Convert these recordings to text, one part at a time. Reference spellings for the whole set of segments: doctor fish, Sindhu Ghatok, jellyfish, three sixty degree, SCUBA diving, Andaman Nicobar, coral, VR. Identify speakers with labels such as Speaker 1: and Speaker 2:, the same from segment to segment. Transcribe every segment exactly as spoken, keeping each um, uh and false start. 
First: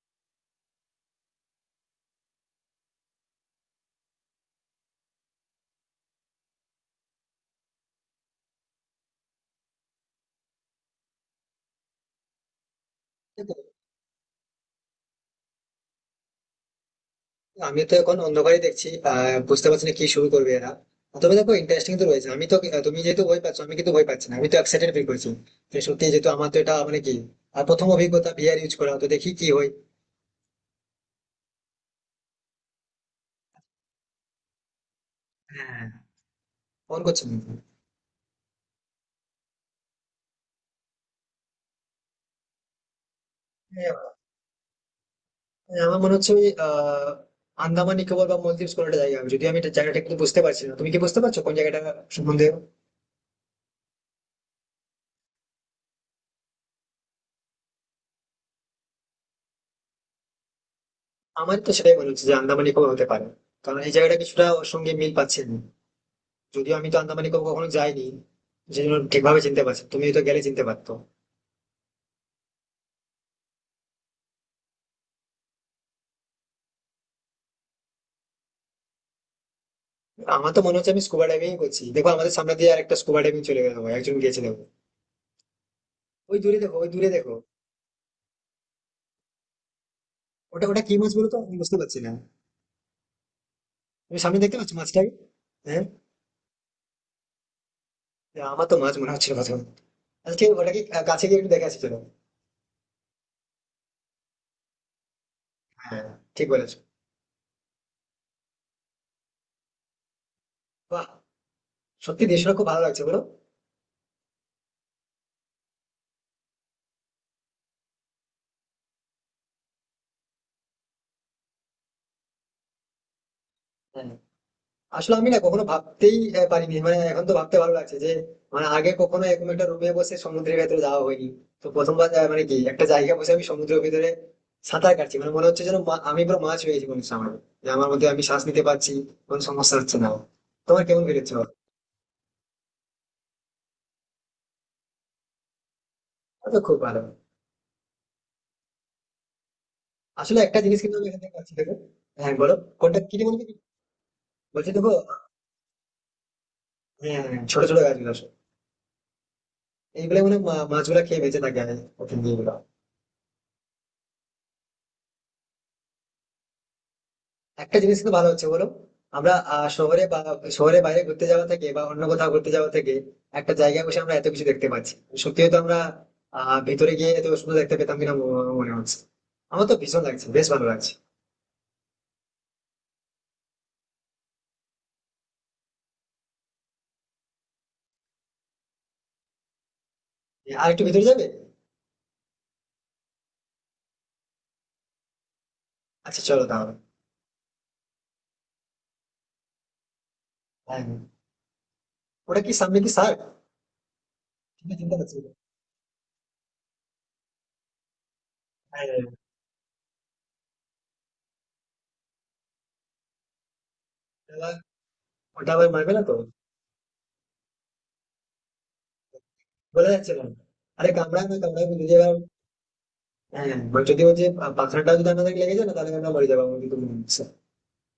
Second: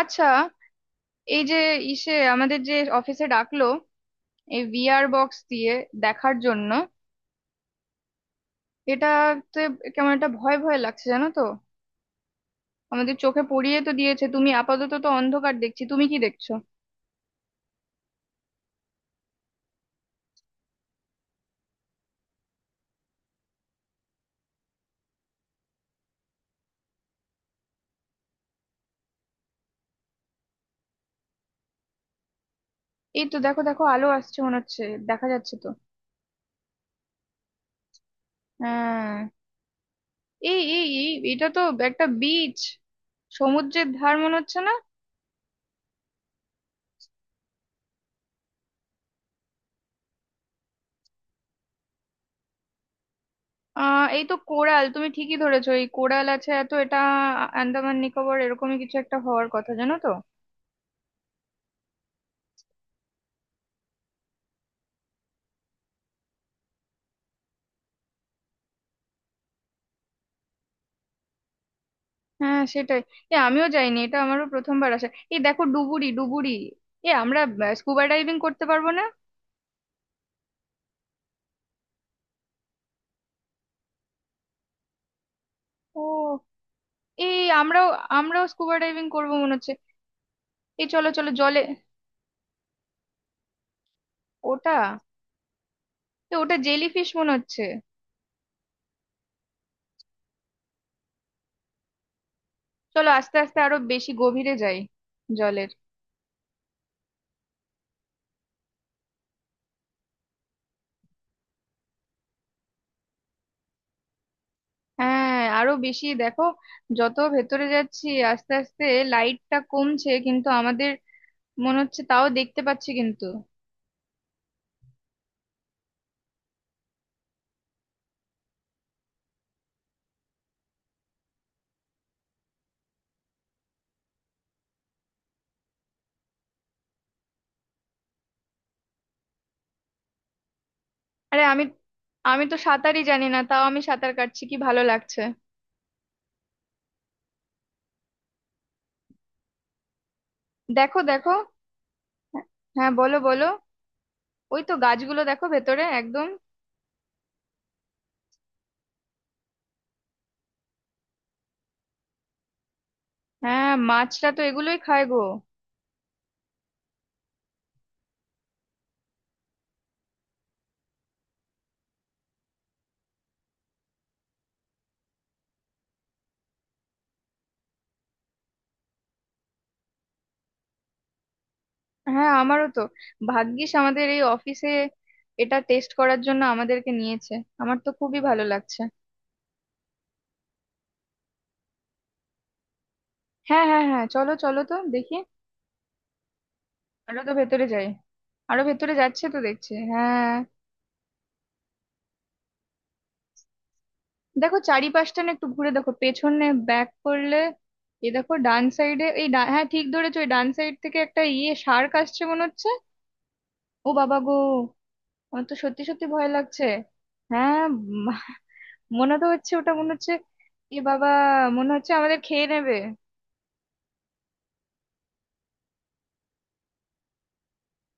Speaker 1: আচ্ছা, এই যে ইসে আমাদের যে অফিসে ডাকলো এই ভিআর বক্স দিয়ে দেখার জন্য এটাতে কেমন একটা ভয় ভয় লাগছে জানো তো। আমাদের চোখে
Speaker 2: দেখো,
Speaker 1: পড়িয়ে তো দিয়েছে, তুমি আপাতত তো অন্ধকার দেখছি, তুমি কি দেখছো?
Speaker 2: আমি তো এখন অন্ধকারই দেখছি। আহ বুঝতে পারছি না কি শুরু করবে এরা। তবে দেখো, ইন্টারেস্টিং তো রয়েছে। আমি তো তুমি যেহেতু ভয় পাচ্ছ, আমি কিন্তু ভয় পাচ্ছি না, আমি তো এক্সাইটেড ফিল করছি। যে সত্যি, যেহেতু আমার তো এটা মানে কি আর প্রথম অভিজ্ঞতা ভিআর ইউজ করা, তো দেখি কি হয়।
Speaker 1: এই তো দেখো দেখো, আলো আসছে মনে হচ্ছে, দেখা যাচ্ছে তো।
Speaker 2: হ্যাঁ, ফোন করছি আমি।
Speaker 1: হ্যাঁ, এই এই এই এটা তো একটা বিচ, সমুদ্রের
Speaker 2: হ্যাঁ,
Speaker 1: ধার মনে হচ্ছে না?
Speaker 2: হ্যাঁ, আমার মনে হচ্ছে ওই আহ আন্দামান নিকোবর বা মলদ্বীপ কোনো একটা জায়গা হবে। যদি আমি এটা জায়গাটা কিন্তু বুঝতে পারছি না, তুমি কি বুঝতে পারছো কোন জায়গাটা সম্বন্ধে?
Speaker 1: আহ এই তো কোরাল, তুমি ঠিকই ধরেছো, এই কোরাল আছে, এত এটা আন্দামান নিকোবর এরকমই কিছু একটা হওয়ার কথা জানো তো।
Speaker 2: আমার তো সেটাই মনে হচ্ছে যে আন্দামান নিকোবর হতে পারে, কারণ এই জায়গাটা কিছুটা ওর সঙ্গে মিল পাচ্ছে না। যদিও আমি তো আন্দামানে কখনো কখনো যাইনি, যে জন্য ঠিকভাবে চিনতে পারছি। তুমি তো গেলে চিনতে পারতো।
Speaker 1: হ্যাঁ সেটাই, এ আমিও যাইনি, এটা আমারও প্রথমবার আসা। এই দেখো ডুবুরি ডুবুরি, এ আমরা স্কুবা ডাইভিং করতে পারবো না।
Speaker 2: আমার তো মনে হচ্ছে আমি স্কুবা ডাইভিং করছি। দেখো, আমাদের সামনে দিয়ে আর একটা স্কুবা ডাইভিং চলে গেল, একজন গেছে দেখো। ওই
Speaker 1: ও,
Speaker 2: দূরে দেখো, ওই দূরে দেখো।
Speaker 1: এই আমরাও আমরাও স্কুবা ডাইভিং করবো মনে হচ্ছে।
Speaker 2: ওটা ওটা
Speaker 1: এই
Speaker 2: কি
Speaker 1: চলো
Speaker 2: মাছ বলো
Speaker 1: চলো
Speaker 2: তো, আমি
Speaker 1: জলে।
Speaker 2: বুঝতে পারছি না। তুমি সামনে দেখতে পাচ্ছ
Speaker 1: ওটা
Speaker 2: মাছটাকে? হ্যাঁ,
Speaker 1: এ ওটা জেলিফিশ মনে হচ্ছে।
Speaker 2: হ্যাঁ, আমার তো মাছ মনে হচ্ছিল কথা। আজকে ওটাকে কাছে গিয়ে একটু দেখে আসি চলো।
Speaker 1: চলো আস্তে আস্তে আরো বেশি গভীরে যাই জলের।
Speaker 2: হ্যাঁ, ঠিক বলেছো। বাহ, সত্যি দেশটা খুব ভালো লাগছে বলো।
Speaker 1: হ্যাঁ আরো বেশি দেখো, যত ভেতরে যাচ্ছি আস্তে আস্তে লাইটটা কমছে, কিন্তু আমাদের মনে হচ্ছে তাও দেখতে পাচ্ছি কিন্তু।
Speaker 2: হ্যাঁ, আসলে আমি না কখনো ভাবতেই আহ, পারিনি, মানে এখন তো ভাবতে ভালো লাগছে যে মানে আগে কখনো এরকম একটা রুমে বসে সমুদ্রের ভেতরে যাওয়া হয়নি। তো প্রথমবার আহ, মানে কি একটা জায়গায় বসে আমি সমুদ্রের ভেতরে সাঁতার কাটছি। মানে মনে হচ্ছে যেন মা- আমি পুরো মাছ হয়ে গেছি মনে হচ্ছে আমার। যে আমার মধ্যে আমি শ্বাস নিতে পারছি, কোনো সমস্যা হচ্ছে না। তোমার কেমন ফিল হচ্ছে
Speaker 1: আরে
Speaker 2: বলো?
Speaker 1: আমি আমি তো সাঁতারই জানি না, তাও আমি সাঁতার কাটছি, কি ভালো লাগছে।
Speaker 2: আমার তো খুব ভালো। আসলে একটা জিনিস কিন্তু
Speaker 1: দেখো
Speaker 2: আমি এখান
Speaker 1: দেখো,
Speaker 2: থেকে পাচ্ছি দেখো। হ্যাঁ, বলো।
Speaker 1: হ্যাঁ
Speaker 2: কোনটা কি
Speaker 1: বলো
Speaker 2: মনে
Speaker 1: বলো,
Speaker 2: করি
Speaker 1: ওই
Speaker 2: বলছি
Speaker 1: তো
Speaker 2: দেখো।
Speaker 1: গাছগুলো দেখো ভেতরে একদম।
Speaker 2: হ্যাঁ, হ্যাঁ, ছোট ছোট গাছগুলো আসলে এইগুলো মানে মা- মাছগুলো খেয়ে বেঁচে থাকে। আমি ওখান দিয়ে এগুলো।
Speaker 1: হ্যাঁ মাছটা তো এগুলোই খায় গো।
Speaker 2: একটা জিনিস কিন্তু ভালো হচ্ছে বলো। আমরা আহ, শহরে বা শহরে বাইরে ঘুরতে যাওয়া থেকে বা অন্য কোথাও ঘুরতে যাওয়া থেকে একটা জায়গায় বসে আমরা এত কিছু দেখতে পাচ্ছি। সত্যি হয়তো আমরা আহ ভিতরে গিয়ে এত সুন্দর দেখতে পেতাম কিনা ম- মনে হচ্ছে। আমার তো ভীষণ লাগছে, বেশ ভালো লাগছে।
Speaker 1: হ্যাঁ আমারও তো, ভাগ্যিস আমাদের এই অফিসে এটা টেস্ট করার জন্য আমাদেরকে নিয়েছে, আমার তো খুবই ভালো লাগছে।
Speaker 2: আর একটু ভিতরে যাবে?
Speaker 1: হ্যাঁ হ্যাঁ হ্যাঁ চলো চলো তো দেখি,
Speaker 2: আচ্ছা, চলো তাহলে।
Speaker 1: আরো তো ভেতরে যাই, আরো ভেতরে যাচ্ছে তো দেখছি, হ্যাঁ।
Speaker 2: হ্যাঁ, হ্যাঁ। ওটা কি সামনে, কি স্যার
Speaker 1: দেখো
Speaker 2: চিন্তা করছি।
Speaker 1: চারিপাশটা না একটু ঘুরে দেখো, পেছনে ব্যাক করলে। এই দেখো ডান
Speaker 2: হ্যাঁ, হ্যাঁ।
Speaker 1: সাইডে, এই ডা- হ্যাঁ ঠিক ধরেছো, ওই ডান সাইড থেকে একটা ইয়ে শার্ক আসছে মনে হচ্ছে। ও বাবা গো,
Speaker 2: ওটা- আবার-
Speaker 1: আমার
Speaker 2: ওটা
Speaker 1: তো
Speaker 2: আবার
Speaker 1: সত্যি
Speaker 2: মারবে না
Speaker 1: সত্যি
Speaker 2: তো?
Speaker 1: ভয় লাগছে। হ্যাঁ, উম, মনে তো হচ্ছে, ওটা
Speaker 2: বলা
Speaker 1: মনে
Speaker 2: যাচ্ছে
Speaker 1: হচ্ছে।
Speaker 2: না।
Speaker 1: এ
Speaker 2: আরে,
Speaker 1: বাবা,
Speaker 2: কামড়ায় না, কামড়ায়
Speaker 1: মনে
Speaker 2: যদি
Speaker 1: হচ্ছে আমাদের
Speaker 2: আবার-
Speaker 1: খেয়ে নেবে।
Speaker 2: হ্যাঁ, যদি ওই যে পাথরটা যদি আমাদের লেগে যায় না, তাহলে আমরা মরে যাবো আমার কিন্তু মনে হচ্ছে।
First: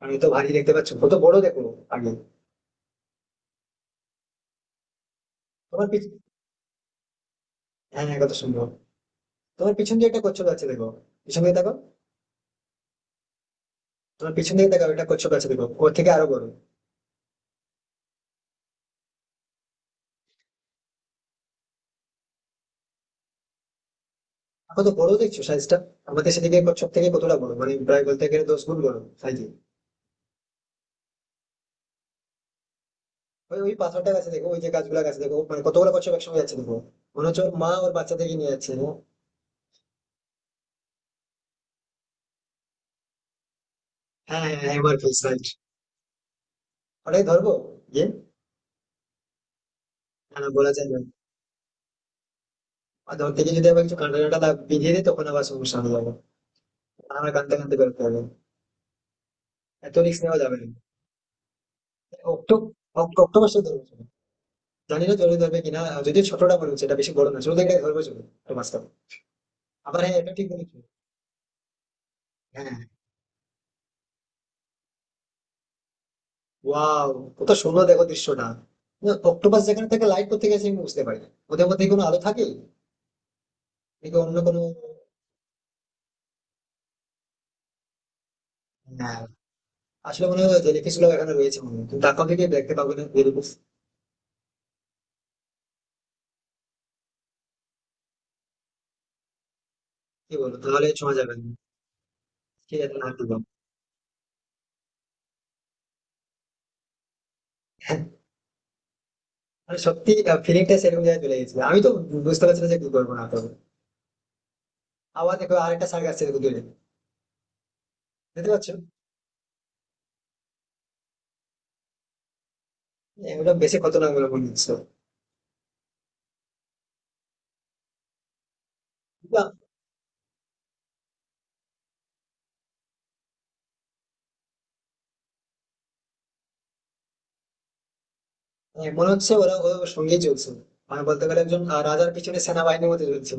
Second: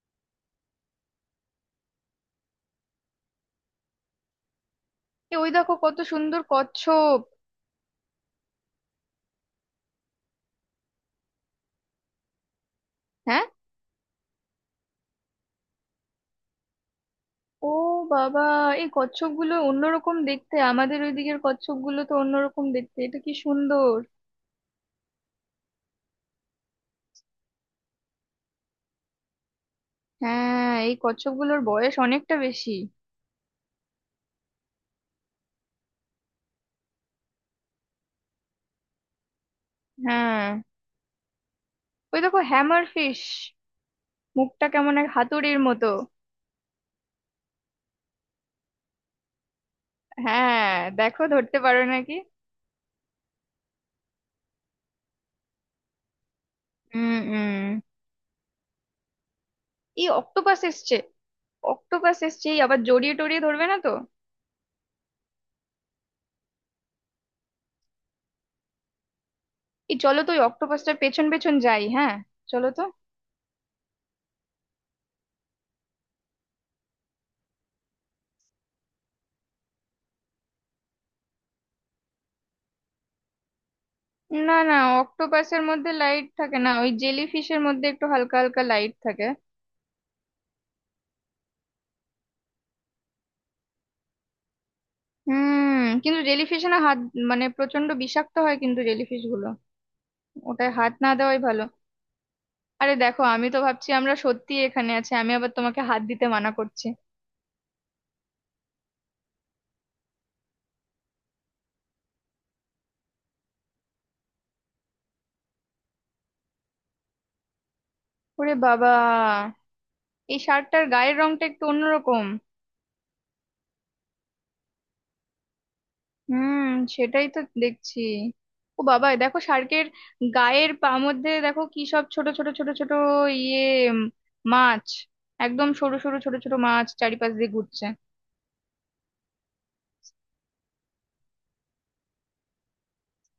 Speaker 2: আমি তো ভারী দেখতে পাচ্ছ কত বড় দেখো আগে।
Speaker 1: এ ওই দেখো
Speaker 2: তোমার
Speaker 1: কত
Speaker 2: পিছ
Speaker 1: সুন্দর কচ্ছপ।
Speaker 2: হ্যাঁ, হ্যাঁ, কত সুন্দর। তোমার পিছন দিয়ে একটা কচ্ছপ আছে দেখো, পিছন দিকে দেখো।
Speaker 1: হ্যাঁ।
Speaker 2: তোমার পিছন দিকে দেখো, একটা কচ্ছপ আছে দেখো, ওর থেকে আরো বড়।
Speaker 1: ও বাবা, এই কচ্ছপ গুলো অন্যরকম দেখতে, আমাদের ওইদিকের কচ্ছপ গুলো তো অন্যরকম দেখতে, এটা কি সুন্দর।
Speaker 2: কত বড় দেখছো সাইজটা। আমাদের সেদিকে কচ্ছপ থেকে কতটা বড়, মানে প্রায় বলতে গেলে দশ গুণ বড় সাইজে।
Speaker 1: হ্যাঁ এই কচ্ছপ গুলোর বয়স অনেকটা বেশি।
Speaker 2: ওই ওই পাথরটা গাছে দেখো, ওই যে গাছগুলা গাছে দেখো, মানে কতগুলো কচ্ছপ একসঙ্গে যাচ্ছে দেখো। মনে হচ্ছে ওর মা ওর বাচ্চা থেকে নিয়ে যাচ্ছে।
Speaker 1: হ্যাঁ ওই দেখো হ্যামার ফিশ,
Speaker 2: হ্যাঁ, হ্যাঁ,
Speaker 1: মুখটা
Speaker 2: হ্যাঁ, এবার
Speaker 1: কেমন এক
Speaker 2: ফিক্স রাইট।
Speaker 1: হাতুড়ির মতো।
Speaker 2: ওটাই ধরবো। ইয়ে না, না, বলা
Speaker 1: হ্যাঁ,
Speaker 2: যায় না।
Speaker 1: দেখো ধরতে পারো নাকি।
Speaker 2: আর ধরতে গিয়ে যদি আবার কিছু কাঁটা কাঁটা দাগ বিঁধিয়ে দিই, তখন আবার সমস্যা হয়ে যাবে।
Speaker 1: হুম
Speaker 2: আমার কাঁদতে কাঁদতে
Speaker 1: হুম।
Speaker 2: বেরোতে হবে। এত
Speaker 1: এই
Speaker 2: রিস্ক নেওয়া যাবে
Speaker 1: অক্টোপাস
Speaker 2: না।
Speaker 1: এসছে, অক্টোপাস এসছে, এই
Speaker 2: অক্টো-
Speaker 1: আবার জড়িয়ে
Speaker 2: অক-
Speaker 1: টড়িয়ে
Speaker 2: অক্টোবর শুধু
Speaker 1: ধরবে না
Speaker 2: ধরবে
Speaker 1: তো?
Speaker 2: চলে। জানি না চলে ধরবে কিনা। যদি ছোটটা বলবে সেটা বেশি বড় না, শুধু একটা ধরবে চলে একটু মাঝখানে।
Speaker 1: এই
Speaker 2: আবার হ্যাঁ,
Speaker 1: চলো তো
Speaker 2: এটা
Speaker 1: ওই
Speaker 2: ঠিক বলেছো।
Speaker 1: অক্টোপাসটার পেছন পেছন যাই, হ্যাঁ চলো
Speaker 2: হ্যাঁ,
Speaker 1: তো।
Speaker 2: ওয়াও, কত সুন্দর দেখো দৃশ্যটা। না, অক্টোপাস যেখানে থেকে লাইট করতে গেছে, আমি বুঝতে পারি না ওদের মধ্যে কি কোনো আলো থাকে নাকি অন্য
Speaker 1: না
Speaker 2: কোনো।
Speaker 1: না, অক্টোপাসের মধ্যে লাইট থাকে না, ওই জেলি ফিশের মধ্যে একটু হালকা হালকা লাইট
Speaker 2: না,
Speaker 1: থাকে।
Speaker 2: আসলে মনে হয় জেলিফিশ গুলো এখানে রয়েছে মনে হয়, কিন্তু তারপর থেকে দেখতে পাবো না জেলিফিশ।
Speaker 1: হুম, কিন্তু জেলিফিশে না হাত, মানে প্রচন্ড বিষাক্ত হয় কিন্তু জেলিফিশ গুলো,
Speaker 2: কি বলো
Speaker 1: ওটায়
Speaker 2: তাহলে,
Speaker 1: হাত না
Speaker 2: ছোঁয়া যাবে
Speaker 1: দেওয়াই
Speaker 2: না?
Speaker 1: ভালো।
Speaker 2: ঠিক
Speaker 1: আরে
Speaker 2: আছে, না
Speaker 1: দেখো
Speaker 2: দিলাম।
Speaker 1: আমি তো ভাবছি আমরা সত্যি এখানে আছি, আমি আবার তোমাকে হাত দিতে মানা করছি।
Speaker 2: মানে সত্যি, ফিলিংটা সেরকম জায়গায় চলে গেছিল, আমি তো বুঝতে পারছি না যে কি করবো না করবো। আবার দেখো, আরেকটা সার্ক আসছে দেখো দূরে। দেখতে
Speaker 1: ওরে
Speaker 2: পাচ্ছ?
Speaker 1: বাবা, এই শার্টটার গায়ের রংটা একটু অন্যরকম।
Speaker 2: হ্যাঁ, ওটা বেশি খতরনাক বলে মনে হচ্ছে।
Speaker 1: হুম, সেটাই তো দেখছি। ও বাবা, এ দেখো
Speaker 2: বা,
Speaker 1: শার্কের গায়ের পা মধ্যে দেখো কি সব ছোট ছোট ছোট ছোট ইয়ে উম, মাছ, একদম সরু সরু ছোট ছোট মাছ চারিপাশ দিয়ে ঘুরছে।
Speaker 2: আহ, মনে হচ্ছে ওরা ওর সঙ্গেই চলছে। মানে বলতে গেলে একজন আহ, রাজার পিছনে সেনাবাহিনীর মধ্যে চলছে।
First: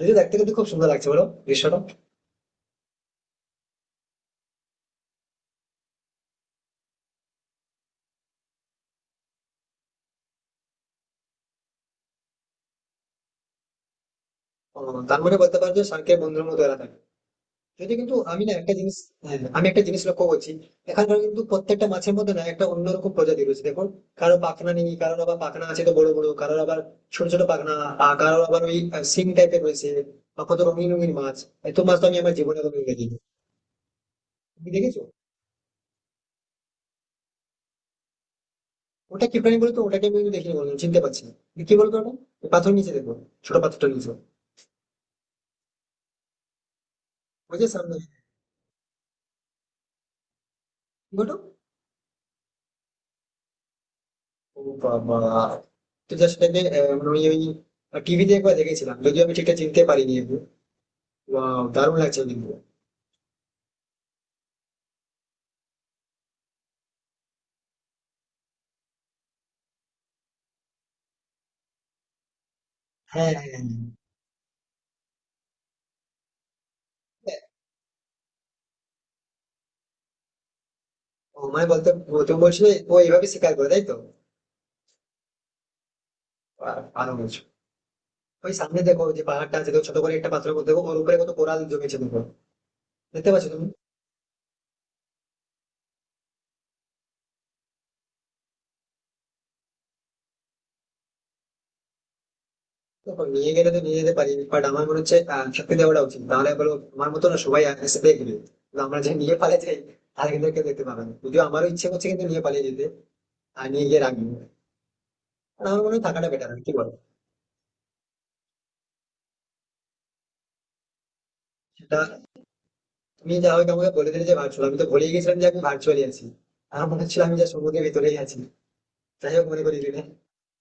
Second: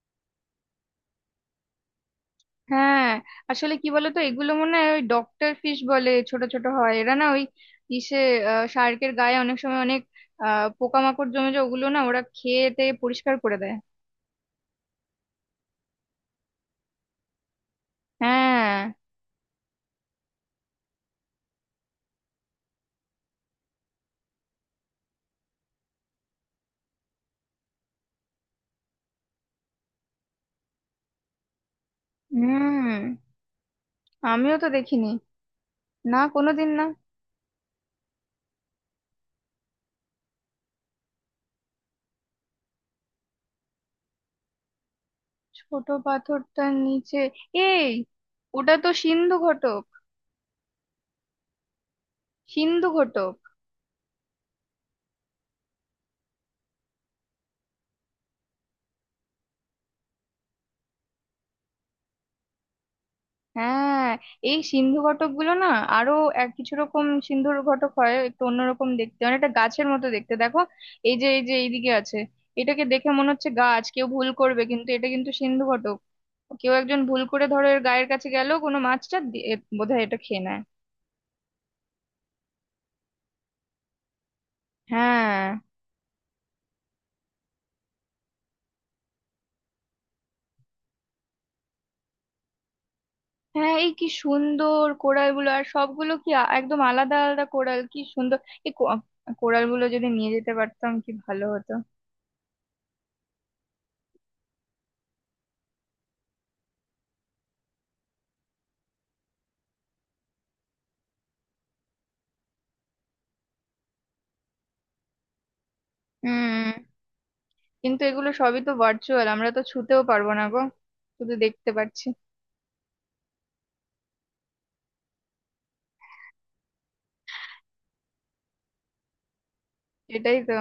Speaker 2: যদি দেখতে কিন্তু খুব সুন্দর লাগছে বলো দৃশ্যটা।
Speaker 1: হ্যাঁ আসলে কি বলতো, এগুলো মনে হয় ওই ডক্টর ফিশ বলে, ছোট ছোট হয় এরা না, ওই ইসে শার্কের গায়ে অনেক সময় অনেক আহ পোকামাকড় জমে যায়, ওগুলো না ওরা খেয়ে টেয়ে পরিষ্কার করে দেয়।
Speaker 2: আহ, তার মানে বলতে পারো যে শার্কের বন্ধুর মতো এরা থাকে। যদি কিন্তু আমি না একটা
Speaker 1: হ্যাঁ।
Speaker 2: জিনিস। হ্যাঁ, আমি একটা জিনিস লক্ষ্য করছি। এখানকার কিন্তু প্রত্যেকটা মাছের মধ্যে না একটা অন্যরকম প্রজাতি রয়েছে দেখো। কারো পাখনা নেই, কারোর আবার পাখনা আছে তো বড় বড়, কারোর আবার ছোট ছোট পাখনা, আহ, কারোর আবার ওই সিং টাইপের রয়েছে। বা, কত রঙিন রঙিন মাছ। এত মাছ তো আমি আমার জীবনে কোনোদিন
Speaker 1: হুম,
Speaker 2: দেখিনি।
Speaker 1: আমিও তো
Speaker 2: তুমি দেখেছো?
Speaker 1: দেখিনি, না কোনোদিন না।
Speaker 2: ওটা কি প্রাণী বলতো? ওটাকে আমি দেখিনি বলতো, চিনতে পারছি না, কি বলতো ওটা? ওই পাথর নিচে দেখো, ছোট পাথরটা নিচে,
Speaker 1: ছোট পাথরটার নিচে
Speaker 2: ওই যে
Speaker 1: এই,
Speaker 2: সামনে,
Speaker 1: ওটা তো সিন্ধু ঘটক,
Speaker 2: কি বলতো?
Speaker 1: সিন্ধু ঘটক।
Speaker 2: ও বাবা, তুই জাস্ট এটাকে আহ, মানে ওই ওই টিভিতে একবার দেখেছিলাম যদিও আমি ঠিকঠাক চিনতে পারিনি। ওয়াও, দারুণ লাগছে কিন্তু।
Speaker 1: হ্যাঁ এই সিন্ধু ঘটক গুলো না আরো এক কিছু রকম সিন্ধুর ঘটক হয় একটু অন্যরকম দেখতে, অনেকটা গাছের মতো দেখতে দেখো, এই যে এই যে এইদিকে আছে, এটাকে দেখে মনে
Speaker 2: হ্যাঁ,
Speaker 1: হচ্ছে
Speaker 2: হ্যাঁ,
Speaker 1: গাছ, কেউ ভুল করবে, কিন্তু এটা কিন্তু সিন্ধু ঘটক। কেউ একজন ভুল
Speaker 2: হ্যাঁ।
Speaker 1: করে ধরো এর গায়ের কাছে গেল কোনো মাছটা দিয়ে, বোধহয় এটা খেয়ে নেয়।
Speaker 2: ও মানে বলতে, ও তুমি বলছিলে ও এইভাবে শিকার করে, তাই তো?
Speaker 1: হ্যাঁ
Speaker 2: বাহ, ভালো বলছো। ওই সামনে দেখো যে পাহাড়টা আছে দেখো, ছোট করে একটা পাথরের মধ্যে দেখো, ওর উপরে কত কোরাল জমেছে দেখো। দেখতে পাচ্ছ তুমি?
Speaker 1: হ্যাঁ, এই কি সুন্দর কোরাল গুলো, আর সবগুলো কি আ- একদম আলাদা আলাদা কোরাল, কি সুন্দর। এই কোরাল গুলো যদি নিয়ে যেতে পারতাম কি ভালো হতো।
Speaker 2: দেখো, নিয়ে গেলে তো নিয়ে যেতে পারি, বাট আমার মনে হচ্ছে আহ, থাকতে দেওয়াটা উচিত। তাহলে বলো, আমার মতো না সবাই আগে সাথে এগিয়ে। কিন্তু আমরা যে নিয়ে পালিয়ে যাই, তাহলে কিন্তু কেউ দেখতে পাবে না। যদিও আমারও ইচ্ছে করছে কিন্তু নিয়ে পালিয়ে যেতে। আর নিয়ে গিয়ে রাখবো। আর আমার মনে হয় থাকাটা বেটার,
Speaker 1: হুম,
Speaker 2: কি বলো?
Speaker 1: কিন্তু এগুলো সবই তো ভার্চুয়াল, আমরা তো ছুতেও পারবো না গো, শুধু দেখতে
Speaker 2: সেটা।
Speaker 1: পাচ্ছি।
Speaker 2: তুমি যা হোক আমাকে বলে দিলে যে ভার্চুয়াল, আমি তো ভুলে গেছিলাম যে আমি ভার্চুয়ালি আছি। আর মনে হচ্ছিল আমি যা সমুদ্রের ভিতরেই আছি। যাই হোক, মনে করি দিলে।
Speaker 1: এটাই তো।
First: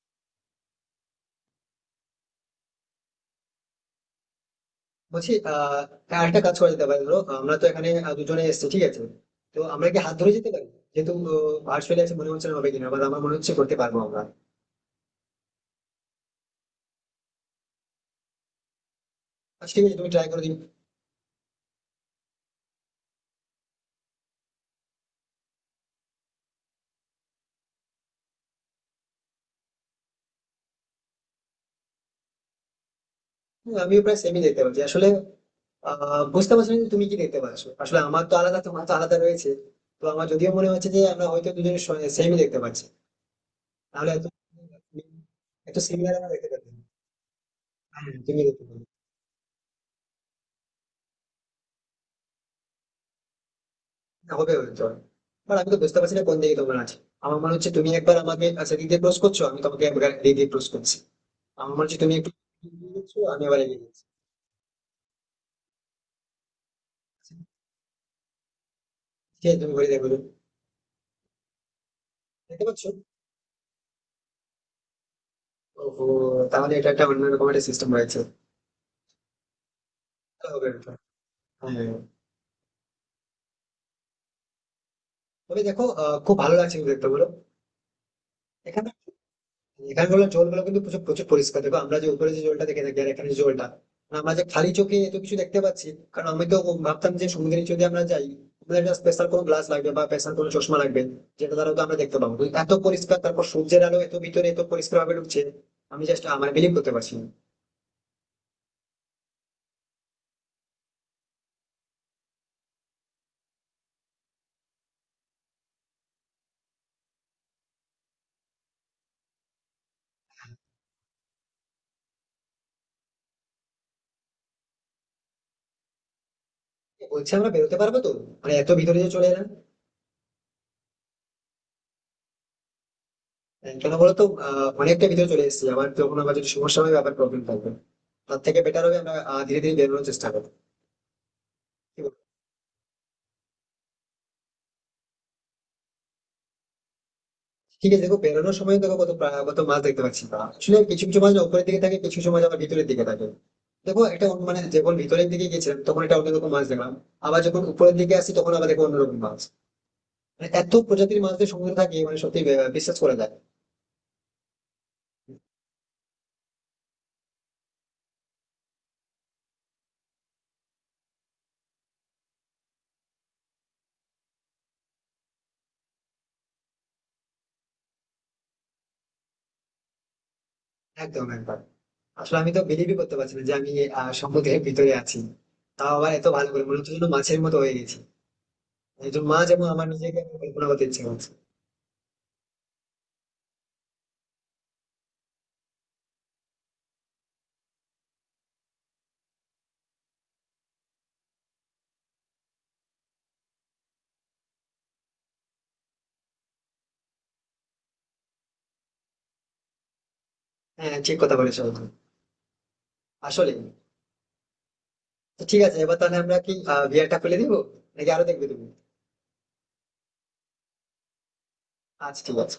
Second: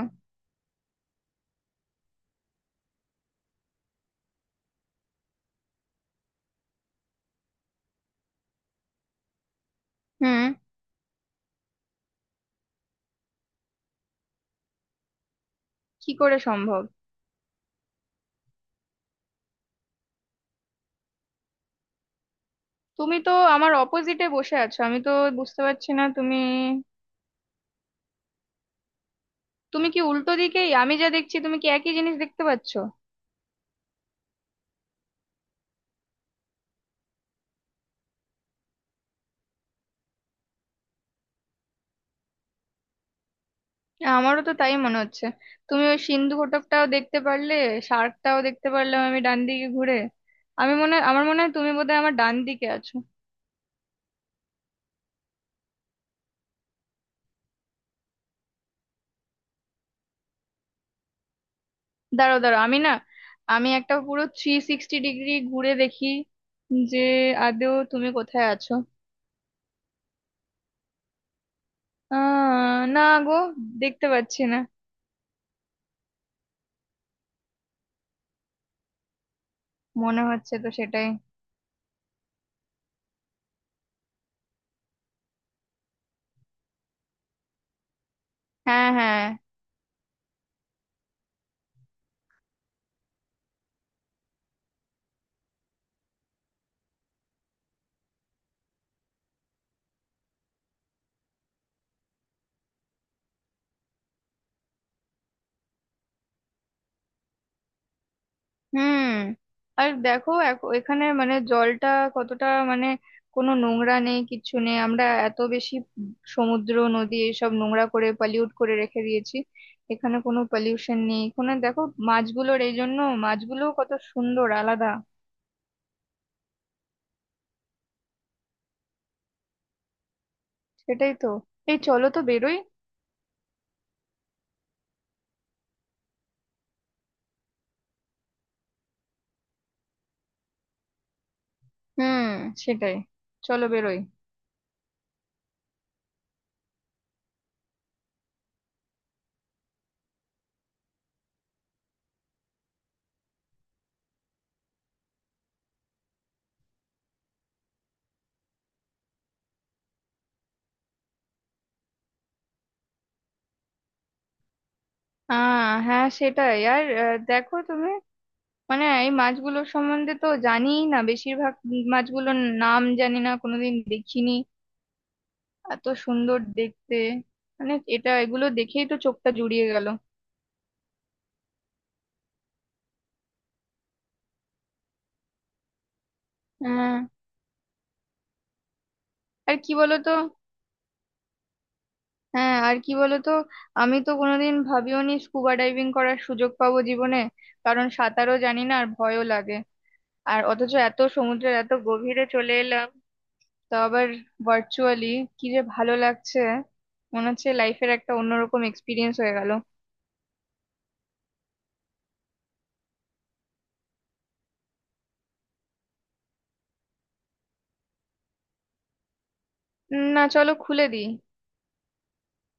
Speaker 2: বলছি আহ হ্যাঁ, আরেকটা কাজ করা যেতে পারে। ধরো আমরা তো এখানে আহ, দুজনে এসেছি, ঠিক আছে। তো আমরা কি হাত ধরে
Speaker 1: হুম,
Speaker 2: যেতে পারি, যেহেতু ভার্চুয়ালি আছে? মনে হচ্ছে না হবে কিনা, বা আমার মনে হচ্ছে করতে পারবো আমরা।
Speaker 1: কি করে সম্ভব?
Speaker 2: আচ্ছা, ঠিক আছে, তুমি ট্রাই করো দিন।
Speaker 1: তুমি তো আমার অপোজিটে বসে আছো, আমি তো বুঝতে পারছি না, তুমি তুমি কি উল্টো দিকেই, আমি যা দেখছি তুমি কি একই জিনিস দেখতে পাচ্ছো?
Speaker 2: আমিও প্রায় সেমই দেখতে পাচ্ছি আসলে। আহ বুঝতে পারছি না যে তুমি কি দেখতে পাচ্ছ, আসলে আমার তো আলাদা, তোমার তো আলাদা রয়েছে। তো আমার যদিও মনে হচ্ছে যে আমরা হয়তো দুজনে সেমই দেখতে পাচ্ছি। তাহলে এত
Speaker 1: আমারও তো তাই মনে হচ্ছে,
Speaker 2: এত
Speaker 1: তুমি ওই
Speaker 2: সিমিলার আমরা
Speaker 1: সিন্ধু
Speaker 2: দেখতে পাচ্ছি।
Speaker 1: ঘটকটাও দেখতে পারলে,
Speaker 2: হ্যাঁ,
Speaker 1: শার্কটাও
Speaker 2: তুমি দেখতে
Speaker 1: দেখতে
Speaker 2: পাবে।
Speaker 1: পারলাম আমি ডান দিকে ঘুরে। আমি মনে হয়- আমার মনে হয় তুমি বোধহয় আমার ডান দিকে আছো।
Speaker 2: না, হবে হয়তো, বাট আমি তো বুঝতে পারছি না কোন দিকে তোমার আছে। আমার মনে হচ্ছে তুমি একবার আমাকে সেদিক দিয়ে ক্রস করছো, আমি তোমাকে একবার এদিক দিয়ে ক্রস করছি। আমার মনে হচ্ছে তুমি একটু
Speaker 1: দাঁড়াও দাঁড়াও, আমি
Speaker 2: এগিয়ে
Speaker 1: না,
Speaker 2: যাচ্ছ, আমি আবার
Speaker 1: আমি
Speaker 2: এগিয়ে
Speaker 1: একটা
Speaker 2: যাচ্ছি।
Speaker 1: পুরো থ্রি সিক্সটি ডিগ্রি ঘুরে দেখি যে আদৌ তুমি কোথায় আছো।
Speaker 2: ঠিক আছে, তুমি ঘুরে দেখো। দেখতে
Speaker 1: আহ
Speaker 2: পাচ্ছ?
Speaker 1: না গো, দেখতে পাচ্ছি না।
Speaker 2: ওহো, তাহলে এটা একটা অন্যরকম একটা সিস্টেম রয়েছে।
Speaker 1: মনে হচ্ছে তো
Speaker 2: হবে ব্যাপার।
Speaker 1: সেটাই।
Speaker 2: হ্যাঁ। তবে দেখো আহ, খুব ভালো লাগছে কিন্তু দেখতে বলো।
Speaker 1: হ্যাঁ
Speaker 2: এখানে
Speaker 1: হ্যাঁ।
Speaker 2: এখানে বলো জলগুলো কিন্তু প্রচুর প্রচুর পরিষ্কার। দেখো আমরা যে উপরে যে জলটা দেখে থাকি, আর এখানে যে জলটা, মানে আমরা যে খালি চোখে এত কিছু দেখতে পাচ্ছি, কারণ আমি তো ভাবতাম যে সমুদ্রে যদি আমরা যাই, আমাদের একটা স্পেশাল কোনো গ্লাস লাগবে বা স্পেশাল কোনো চশমা লাগবে, যেটা দ্বারা তো আমরা দেখতে পাবো। কিন্তু এত পরিষ্কার, তারপর সূর্যের আলো এত ভিতরে এত পরিষ্কার ভাবে ঢুকছে। আমি জাস্ট আমার বিলিভ করতে পারছি না।
Speaker 1: হুম, আর দেখো এখ- এখানে মানে জলটা কতটা মানে কোনো নোংরা নেই, কিচ্ছু নেই, আমরা এত বেশি সমুদ্র নদী এসব নোংরা করে পলিউট করে রেখে দিয়েছি, এখানে কোনো পলিউশন নেই, এখানে দেখো মাছগুলোর এই জন্য মাছগুলো কত সুন্দর আলাদা।
Speaker 2: বলছি আমরা বেরোতে পারবো তো? মানে এত ভিতরে যে চলে এলাম।
Speaker 1: সেটাই তো, এই চলো তো বেরোই।
Speaker 2: কেন বলতো আহ, অনেকটা ভিতরে চলে এসেছি আমার, তখন আবার যদি সমস্যা হয় আবার প্রবলেম থাকবে। তার থেকে বেটার হবে আমরা আহ, ধীরে ধীরে বেরোনোর চেষ্টা করবো, কি বলো?
Speaker 1: হুম সেটাই, চলো বেরোই।
Speaker 2: ঠিক আছে, দেখো বেরোনোর সময় দেখো কত প্রা- কত মাছ দেখতে পাচ্ছি। বা আসলে কিছু কিছু মাছ না উপরের দিকে থাকে, কিছু কিছু মাছ আবার ভিতরের দিকে থাকে। দেখো একটা অন্য- মানে যখন ভিতরের দিকে গেছিলাম তখন একটা অন্যরকম মাছ দেখলাম। আবার যখন উপরের দিকে আসি তখন আবার দেখো অন্যরকম মাছ। মানে এত প্রজাতির মাছদের সমুদ্রে থাকে, মানে সত্যি আহ, বিশ্বাস করা যায় না।
Speaker 1: আহ হ্যাঁ সেটাই, আর আহ, দেখো তুমি, মানে এই মাছগুলোর সম্বন্ধে তো জানিই না, বেশিরভাগ মাছগুলোর নাম জানি না, কোনোদিন দেখিনি, এত সুন্দর দেখতে, মানে এটা এগুলো দেখেই তো চোখটা জুড়িয়ে গেল।
Speaker 2: একদম একবার। আসলে আমি তো বিলিভই করতে পারছি না যে আমি আহ, সমুদ্রের ভিতরে আছি। তাও আবার এত ভালো করে মনে হচ্ছে
Speaker 1: হ্যাঁ
Speaker 2: যেন মাছের মতো হয়ে গেছি। একজন মা
Speaker 1: আর
Speaker 2: যেমন
Speaker 1: কি
Speaker 2: আমার
Speaker 1: বলতো,
Speaker 2: নিজেকে আমি কল্পনা করতে ইচ্ছে করছে।
Speaker 1: হ্যাঁ আর কি বলতো, আমি তো কোনোদিন ভাবিওনি স্কুবা ডাইভিং করার সুযোগ পাবো জীবনে, কারণ সাঁতারও জানি না আর ভয়ও লাগে। আর অথচ এত সমুদ্রের এত গভীরে চলে এলাম, তো আবার ভার্চুয়ালি, কি যে ভালো লাগছে, মনে হচ্ছে লাইফের একটা অন্যরকম এক্সপিরিয়েন্স হয়ে গেল।
Speaker 2: হ্যাঁ, ঠিক কথা বলেছো একদম। আসলে তো ঠিক আছে, এবার তাহলে আমরা কি ভিআরটা খুলে দিব, নাকি আরো দেখবে তুমি?
Speaker 1: না চলো খুলে দিই।
Speaker 2: আচ্ছা, ঠিক আছে।